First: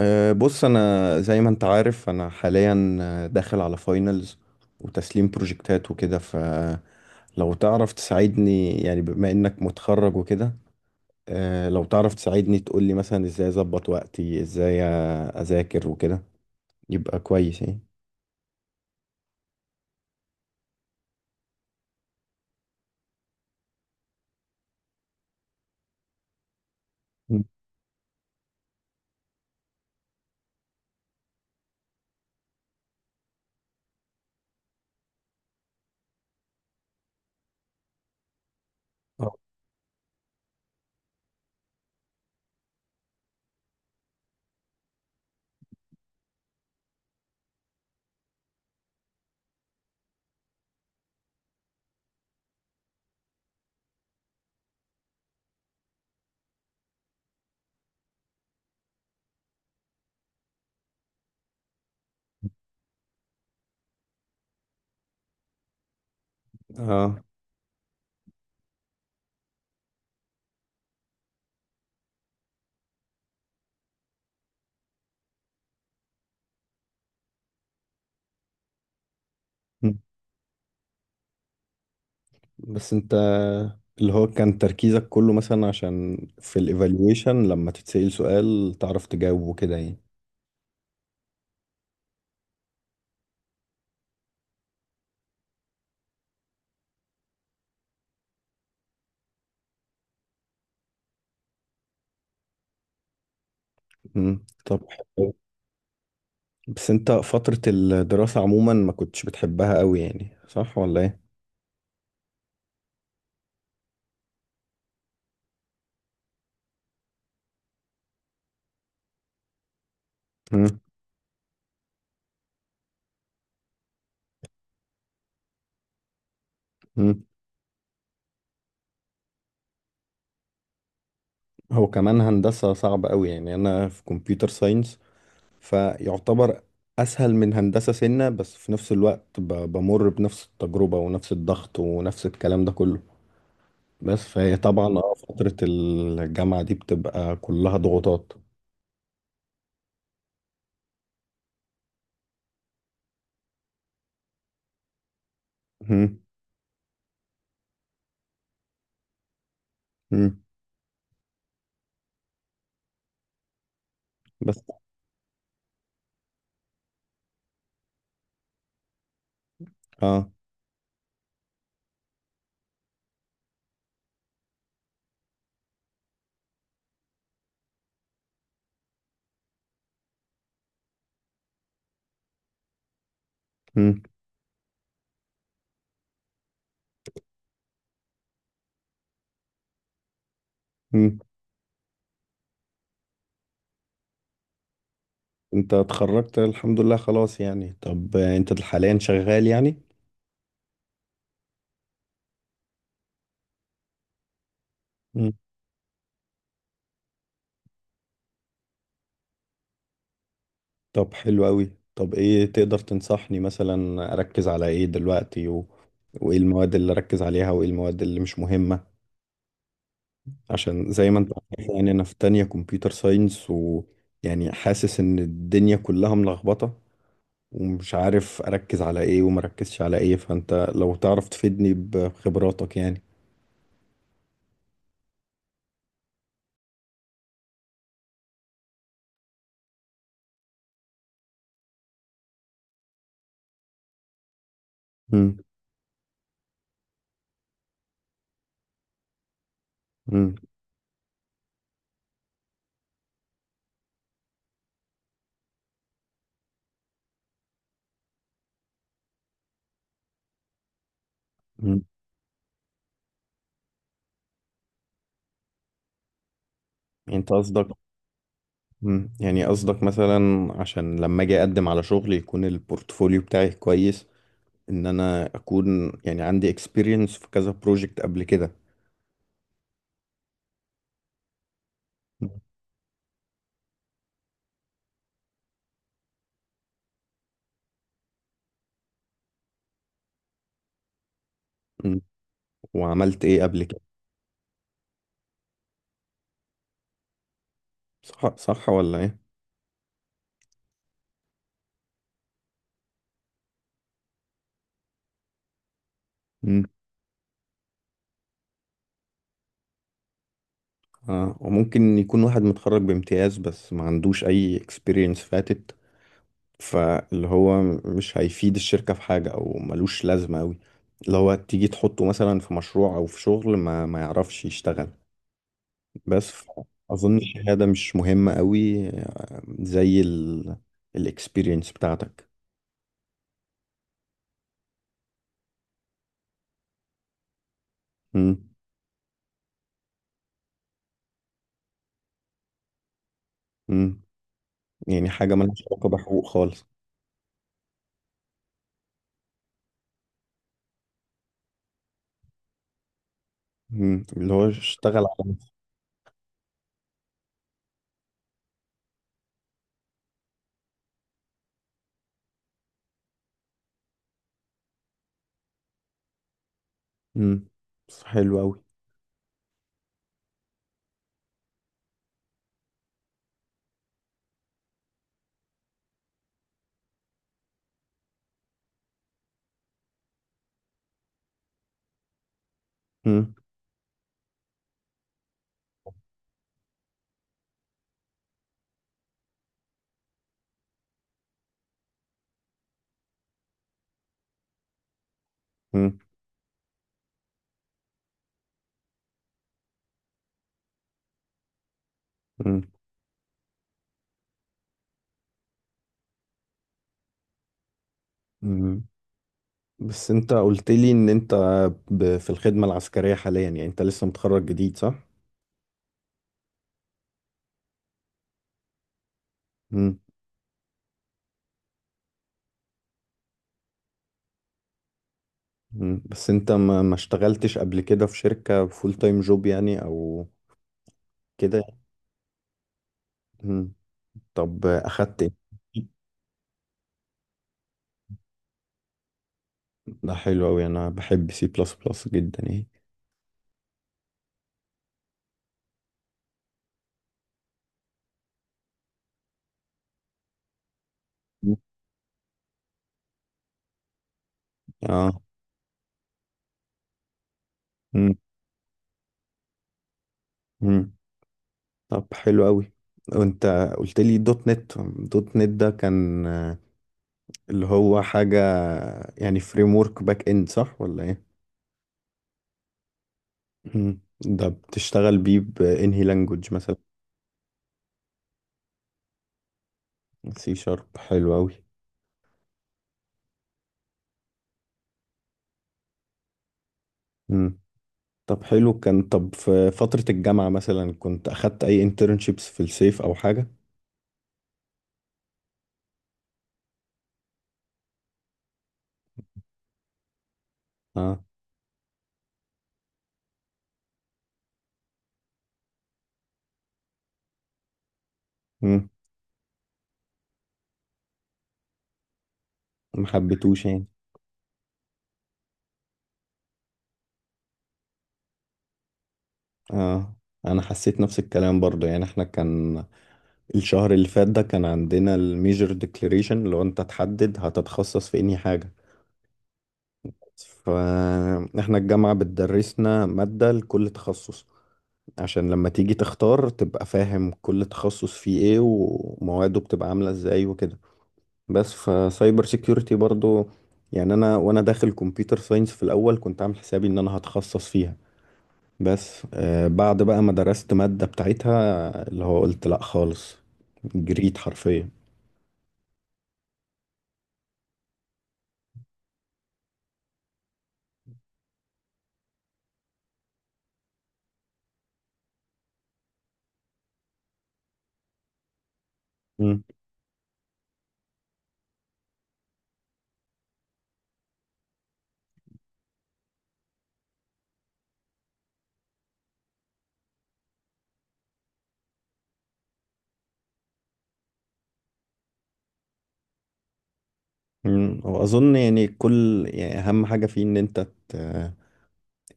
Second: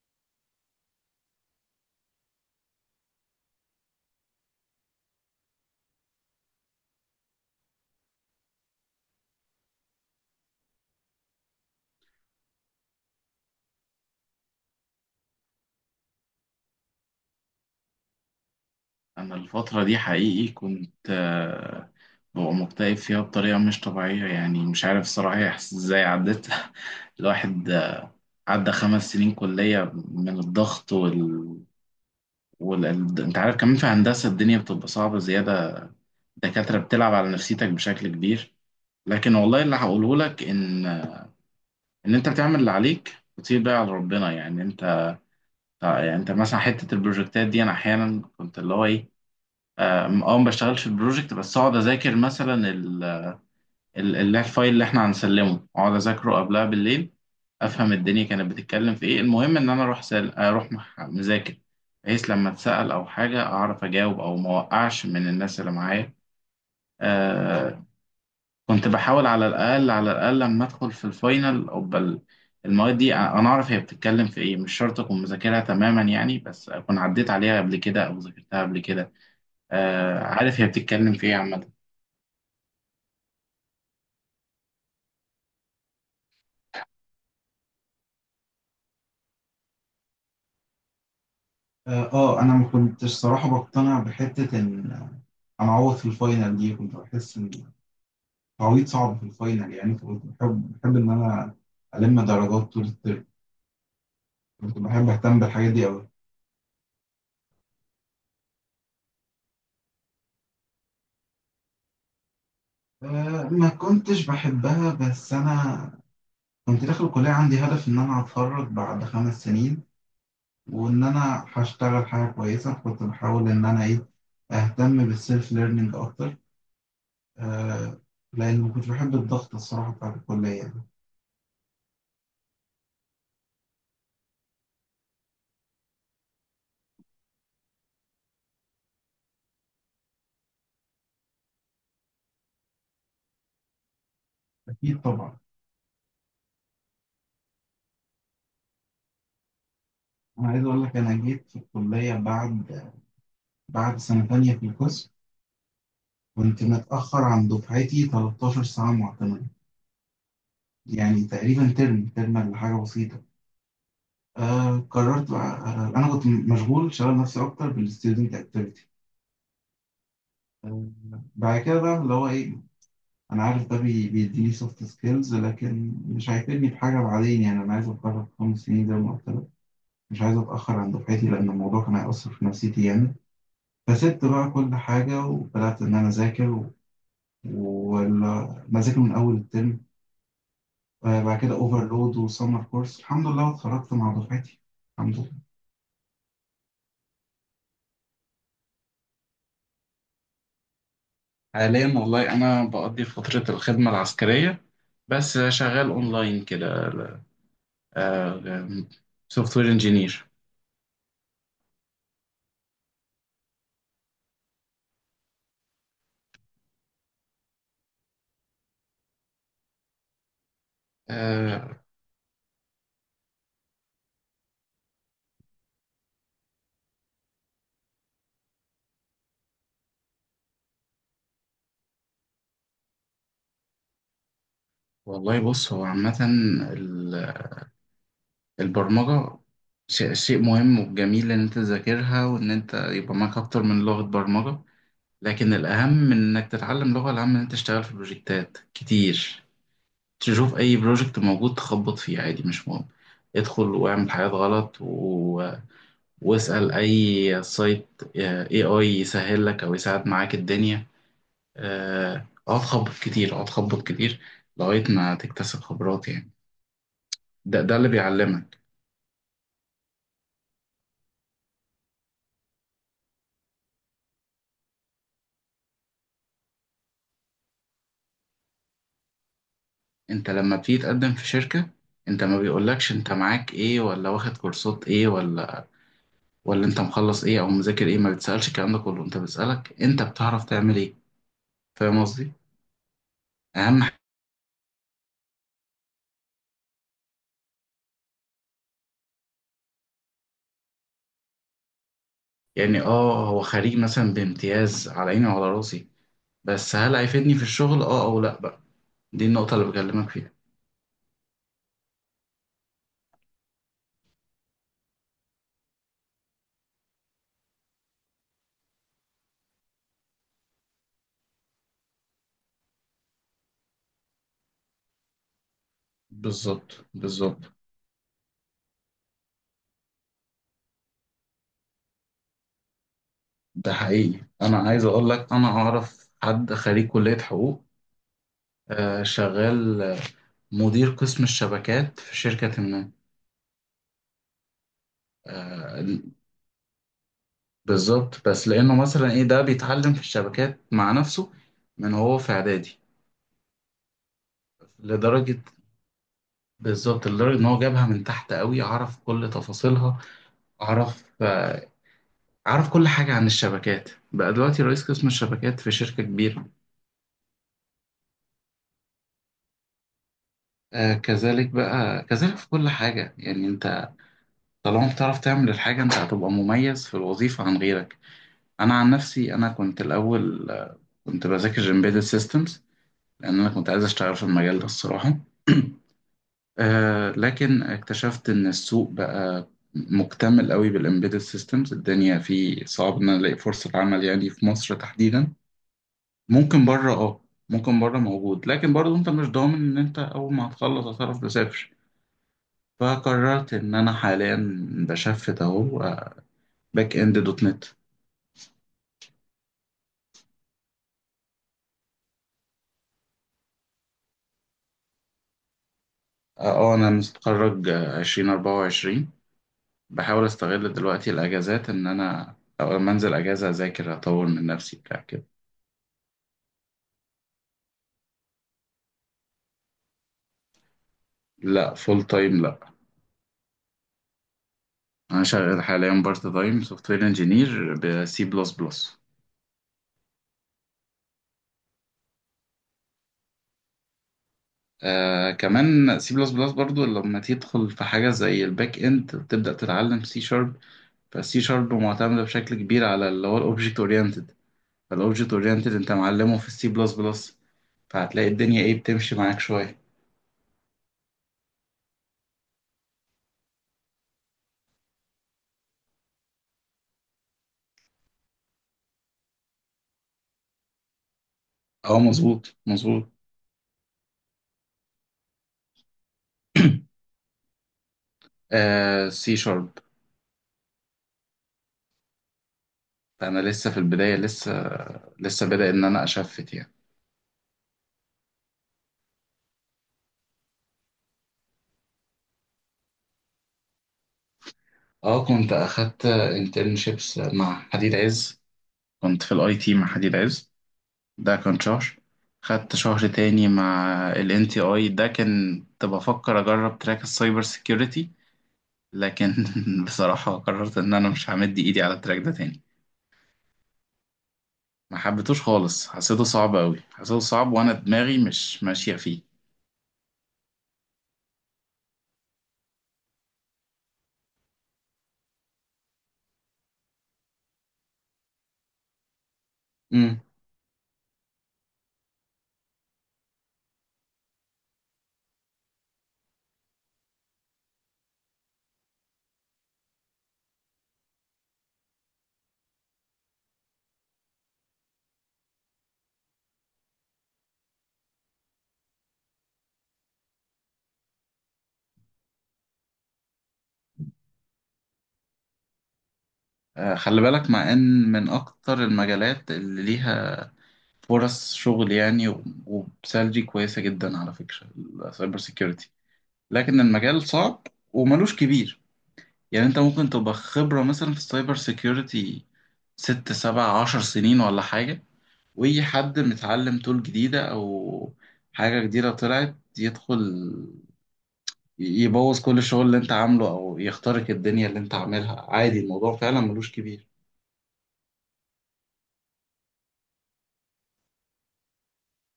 بص، انا زي ما انت عارف انا حاليا داخل على فاينلز وتسليم بروجكتات وكده. فلو تعرف تساعدني، يعني بما انك متخرج وكده، لو تعرف تساعدني تقولي مثلا ازاي اظبط وقتي، ازاي اذاكر وكده، يبقى كويس يعني. أنا الفترة دي حقيقي كنت ببقى مكتئب فيها بطريقة مش طبيعية. يعني مش عارف الصراحة هي إزاي عدت مم. الواحد. عدى 5 سنين كلية من الضغط وال... أنت عارف كمان في هندسة الدنيا بتبقى صعبة زيادة، الدكاترة بتلعب على نفسيتك بشكل كبير. لكن آه. والله اللي هقوله لك إن أنت بتعمل اللي عليك وتسيب بقى على ربنا. يعني أنت مثلا حتة البروجكتات دي أنا أحيانا كنت اللي هو إيه، ما بشتغلش في البروجكت بس اقعد اذاكر مثلا الفايل اللي احنا هنسلمه، اقعد اذاكره قبلها بالليل، افهم الدنيا كانت بتتكلم في ايه. المهم ان انا اروح مذاكر، بحيث لما اتسأل او حاجه اعرف اجاوب او ما اوقعش من الناس اللي معايا. اه. آه كنت بحاول على الاقل لما ادخل في الفاينل او بل المواد دي، انا اعرف هي بتتكلم في ايه، مش شرط اكون مذاكرها تماما يعني، بس اكون عديت عليها قبل كده او ذاكرتها قبل كده. مم. عارف هي بتتكلم في ايه عامه. بس انت، اللي هو كان تركيزك كله مثلا عشان في الايفالويشن لما تتسأل سؤال تعرف تجاوبه كده يعني. انا ما كنتش صراحة بقتنع بحتة ان انا اعوض في الفاينل دي، كنت بحس ان التعويض صعب في الفاينل يعني. فكنت بحب ان انا الم درجات طول الترم، مم. كنت طب. بحب اهتم بالحاجات دي قوي. بس انت فترة الدراسة عموما ما كنتش بتحبها قوي، يعني صح ولا ايه؟ ما كنتش بحبها بس انا كنت داخل الكلية عندي هدف ان انا اتخرج بعد 5 سنين، مم. وان انا هشتغل حاجة كويسة. كنت بحاول ان انا ايه اهتم بالسيلف ليرنينج اكتر. مم. أه لان ما كنتش بحب الضغط الصراحة بتاع الكلية يعني. هو كمان هندسة صعبة قوي، يعني انا في كمبيوتر ساينس فيعتبر اسهل من هندسة سنة، بس في نفس الوقت بمر بنفس التجربة ونفس الضغط ونفس الكلام ده كله، بس فهي طبعا اكيد طبعا. فترة الجامعة دي بتبقى كلها ضغوطات. أنا عايز أقول لك أنا جيت في الكلية بعد سنة تانية في القسم. مم. كنت متأخر عن دفعتي 13 ساعة معتمدة، مم. يعني تقريبا ترم ترم ولا حاجة بسيطة. بس. قررت بقى، أنا كنت مشغول شغال نفسي أكتر بالستودنت أكتيفيتي. اه. آه بعد كده بقى اللي هو إيه، أنا عارف ده بيديني سوفت سكيلز لكن مش هيفيدني بحاجة بعدين يعني، أنا عايز أتخرج في 5 سنين زي ما قلت لك، مش عايز أتأخر عن دفعتي لأن الموضوع كان هيأثر في نفسيتي يعني. مم. فسبت بقى كل حاجة وبدأت إن أنا أذاكر ومذاكر من أول الترم. مم. بعد كده أوفرلود وسمر كورس الحمد لله اتخرجت مع دفعتي. الحمد لله. انت اتخرجت الحمد لله خلاص يعني. طب انت حاليا شغال يعني؟ حاليا والله أنا بقضي فترة الخدمة العسكرية، بس شغال أونلاين كده سوفت وير انجينير. طب حلو قوي. طب ايه تقدر تنصحني مثلا اركز على ايه دلوقتي وايه المواد اللي اركز عليها وايه المواد اللي مش مهمة، عشان زي ما انت عارف، يعني انا في تانية كمبيوتر ساينس، ويعني حاسس ان الدنيا كلها ملخبطة، ومش عارف اركز على ايه ومركزش على ايه، فانت لو تعرف تفيدني بخبراتك يعني. والله بص هو عامة ال- البرمجة شيء مهم وجميل إن أنت تذاكرها وإن أنت يبقى معاك أكتر من لغة برمجة. مم. لكن الأهم من إنك تتعلم لغة، الأهم إن أنت تشتغل في بروجكتات كتير، مم. تشوف اي بروجكت موجود تخبط فيه عادي مش مهم، ادخل واعمل حاجات غلط واسأل اي سايت، اي يسهل لك او يساعد معاك الدنيا. مم. اقعد خبط كتير اقعد خبط كتير لغاية ما تكتسب خبرات يعني. انت ده قصدك؟ ده اللي بيعلمك. مم. يعني قصدك مثلا عشان لما اجي اقدم على شغل يكون البورتفوليو بتاعي كويس، ان انا اكون يعني عندي اكسبيرينس في كذا بروجكت قبل كده. انت لما بتيجي تقدم في شركة، انت ما بيقولكش انت معاك ايه ولا واخد كورسات ايه ولا انت مخلص ايه او مذاكر ايه، ما بتسألش الكلام ده كله، انت بتسألك انت بتعرف تعمل ايه. مم. فاهم قصدي. وعملت ايه قبل كده؟ اهم. صح صح ولا ايه؟ يعني هو خريج مثلا بامتياز على عيني وعلى راسي، مم. بس هل هيفيدني في الشغل اه او لا بقى؟ دي النقطة اللي بكلمك فيها. آه. وممكن يكون واحد متخرج بامتياز بس ما عندوش اي اكسبيرينس فاتت، فاللي هو مش هيفيد الشركة في حاجة او ملوش لازمة اوي، اللي هو تيجي تحطه مثلا في مشروع او في شغل ما يعرفش يشتغل، بس بالظبط اظن بالظبط. الشهادة مش مهمة اوي، زي الاكسبيرينس بتاعتك. ده حقيقي انا عايز اقول لك انا اعرف حد خريج كلية حقوق. مم. شغال، مدير قسم الشبكات في شركة ما. مم. يعني حاجة ملهاش آه علاقة بحقوق خالص. بالظبط بس لانه مثلا ايه ده بيتعلم في الشبكات مع نفسه من هو في اعدادي مم. اللي هو اشتغل على لدرجة. نفسه. بالظبط لدرجة ان هو جابها من تحت قوي، عرف كل تفاصيلها. عرف آه، أعرف كل حاجة عن الشبكات، بقى دلوقتي رئيس قسم الشبكات في شركة كبيرة. مم. بس حلو أوي. كذلك بقى كذلك في كل حاجة يعني. أنت طالما بتعرف تعمل الحاجة أنت هتبقى مميز في الوظيفة عن غيرك. أنا عن نفسي أنا كنت الأول، كنت بذاكر Embedded Systems مم. لأن أنا كنت عايز أشتغل في المجال ده الصراحة. لكن اكتشفت إن السوق بقى مكتمل قوي بالإمبيدد سيستمز، الدنيا فيه صعب إن أنا ألاقي فرصة عمل يعني في مصر تحديدا. مم. ممكن بره اه ممكن بره موجود لكن برضو انت مش ضامن ان انت اول ما هتخلص هتعرف تسافر. مم. فقررت ان انا حاليا بشفت اهو باك اند دوت نت. مم. بس انت قلت لي ان انت في الخدمة العسكرية حاليا، يعني انت لسه متخرج جديد صح؟ اه انا متخرج 2024. مم. بحاول استغل دلوقتي الاجازات ان انا أو لما انزل اجازة اذاكر اطور من نفسي بتاع كده. مم. بس انت ما اشتغلتش قبل كده في شركة فول تايم جوب يعني او كده لا يعني؟ فول تايم لا. مم. طب اخدت انا ايه؟ شغال حاليا بارت تايم سوفت وير انجينير بسي بلس بلس. ده حلو أوي، انا بحب سي بلس بلس جدا يعني. كمان سي بلس بلس برضو لما تدخل في حاجة زي الباك اند وتبدأ تتعلم سي شارب، فالسي مم. شارب معتمدة بشكل كبير على اللي هو الاوبجكت اورينتد. اه. فالاوبجكت اورينتد انت معلمه في السي بلس بلس، مم. فهتلاقي الدنيا ايه بتمشي معاك شوية. مم. طب حلو قوي. وانت قلت لي دوت نت. دوت نت ده كان اللي هو حاجة يعني فريم ورك باك اند، صح ولا ايه؟ اه مظبوط مظبوط. مم. ده بتشتغل بيه بانهي لانجوج مثلا؟ سي شارب. سي شارب حلو قوي. انا لسه في البداية، لسه بدأ ان انا اشفت يعني. مم. طب حلو كان. طب في فترة الجامعة مثلا كنت اخدت اي انترنشيبس في الصيف او حاجة؟ اه كنت اخدت انترنشيبس مع حديد عز، كنت في الاي تي مع حديد عز. اه. ده كان شهر. خدت شهر تاني مع ال NTI، ده كان كنت بفكر أجرب تراك السايبر سيكيورتي. مم. لكن بصراحة قررت إن أنا مش همد إيدي على التراك ده تاني. ما حبيتوش يعني. ما حبيتوش خالص، حسيته صعب أوي، حسيته صعب وأنا دماغي مش ماشية فيه. اه. انا حسيت نفس الكلام برضه، يعني احنا كان الشهر اللي فات ده كان عندنا الميجر ديكليريشن، لو انت تحدد هتتخصص في انهي حاجة، امم فاحنا الجامعة بتدرسنا مادة لكل تخصص عشان لما تيجي تختار تبقى فاهم كل تخصص فيه ايه ومواده بتبقى عاملة ازاي وكده، بس فسايبر سيكيورتي برضو، يعني انا وانا داخل كمبيوتر ساينس في الاول كنت عامل حسابي ان انا هتخصص فيها، بس بعد بقى ما درست مادة بتاعتها اللي هو قلت لا خالص، جريت حرفيا. خلي بالك مع إن من أكتر المجالات اللي ليها فرص شغل يعني و- وبسالري كويسة جدا على فكرة السايبر سيكيورتي. لكن المجال صعب وملوش كبير، يعني انت ممكن تبقى خبرة مثلا في السايبر سيكيورتي ست سبع عشر سنين ولا حاجة، ويجي حد متعلم تول جديدة أو حاجة جديدة طلعت يدخل يبوظ كل الشغل اللي انت عامله أو يخترق الدنيا اللي انت عاملها عادي، الموضوع فعلا ملوش كبير. مم. واظن يعني كل يعني اهم حاجه فيه ان انت ت...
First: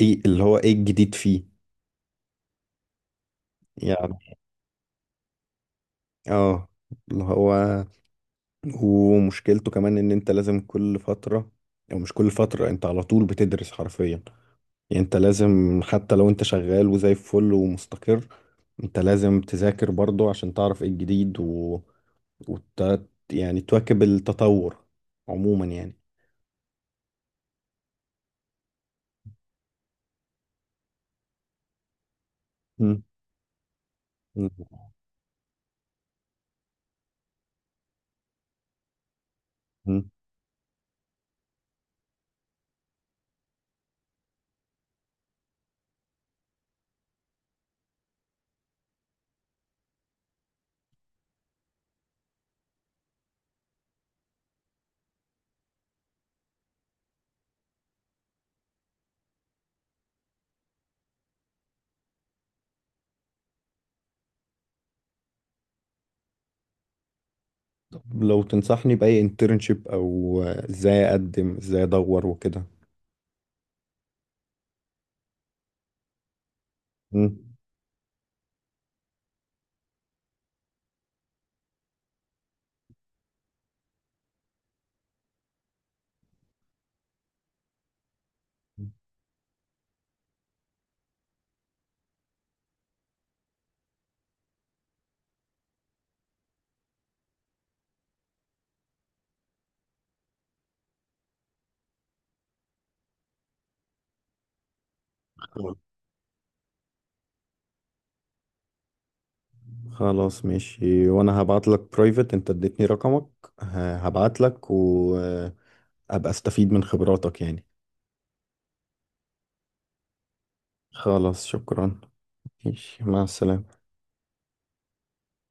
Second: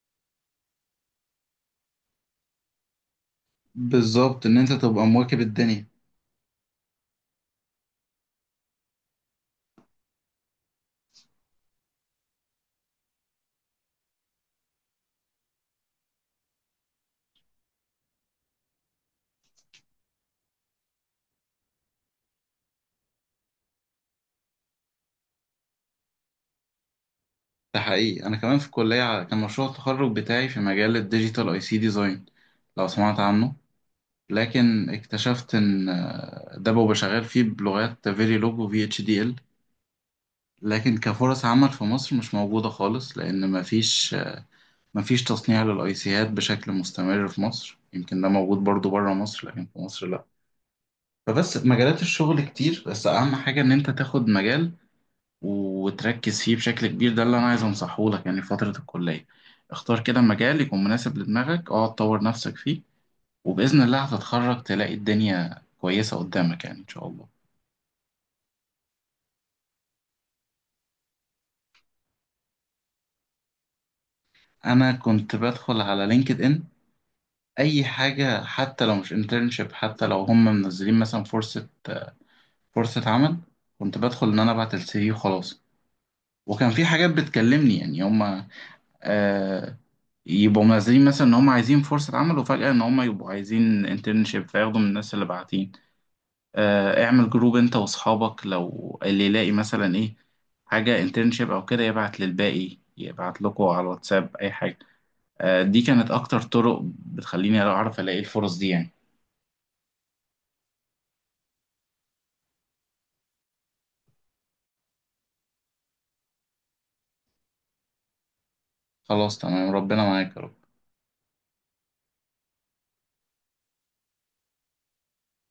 ايه اللي هو ايه الجديد فيه. يعني بالظبط إن انت تبقى مواكب الدنيا. اه اللي هو، ومشكلته كمان ان انت لازم كل فتره، او مش كل فتره، انت على طول بتدرس حرفيا، يعني انت لازم حتى لو انت شغال وزي الفل ومستقر، انت لازم تذاكر برضه عشان تعرف ايه الجديد وت... يعني تواكب التطور عموما يعني. ده حقيقي أنا كمان في الكلية كان مشروع التخرج بتاعي في مجال الديجيتال أي سي ديزاين، لو مم. سمعت عنه. لكن اكتشفت ان، ده ببقى شغال فيه بلغات فيريلوج و اتش دي ال. مم. لكن كفرص عمل في مصر مش موجودة خالص لأن مفيش تصنيع للأيسيهات بشكل مستمر في مصر، يمكن ده موجود برضو بره مصر لكن في مصر لأ. فبس مجالات الشغل كتير بس أهم حاجة إن أنت تاخد مجال وتركز فيه بشكل كبير، ده اللي أنا عايز أنصحه لك يعني. في فترة الكلية اختار كده مجال يكون مناسب لدماغك، اقعد طور نفسك فيه وبإذن الله هتتخرج تلاقي الدنيا كويسة قدامك يعني إن شاء الله. لو تنصحني بأي انترنشيب أو إزاي أقدم إزاي أدور وكده. انا كنت بدخل على لينكد ان مم. اي حاجه، حتى لو مش انترنشيب، حتى لو هم منزلين مثلا فرصه عمل، كنت بدخل ان انا ابعت السي في وخلاص. وكان في حاجات بتكلمني يعني هم، آه يبقوا منزلين مثلا ان هم عايزين فرصه عمل وفجاه ان هم يبقوا عايزين انترنشيب فياخدوا من الناس اللي باعتين. اعمل جروب انت واصحابك لو اللي يلاقي مثلا ايه حاجه انترنشيب او كده يبعت للباقي يبعت لكم على الواتساب اي حاجه. دي كانت أكتر طرق بتخليني أعرف ألاقي الفرص دي يعني. خلاص ماشي، وأنا هبعت لك برايفت، أنت اديتني رقمك، هبعت لك وأبقى أستفيد من خبراتك يعني. خلاص تمام ربنا معاك يا رب. خلاص شكرا. ماشي مع السلامة.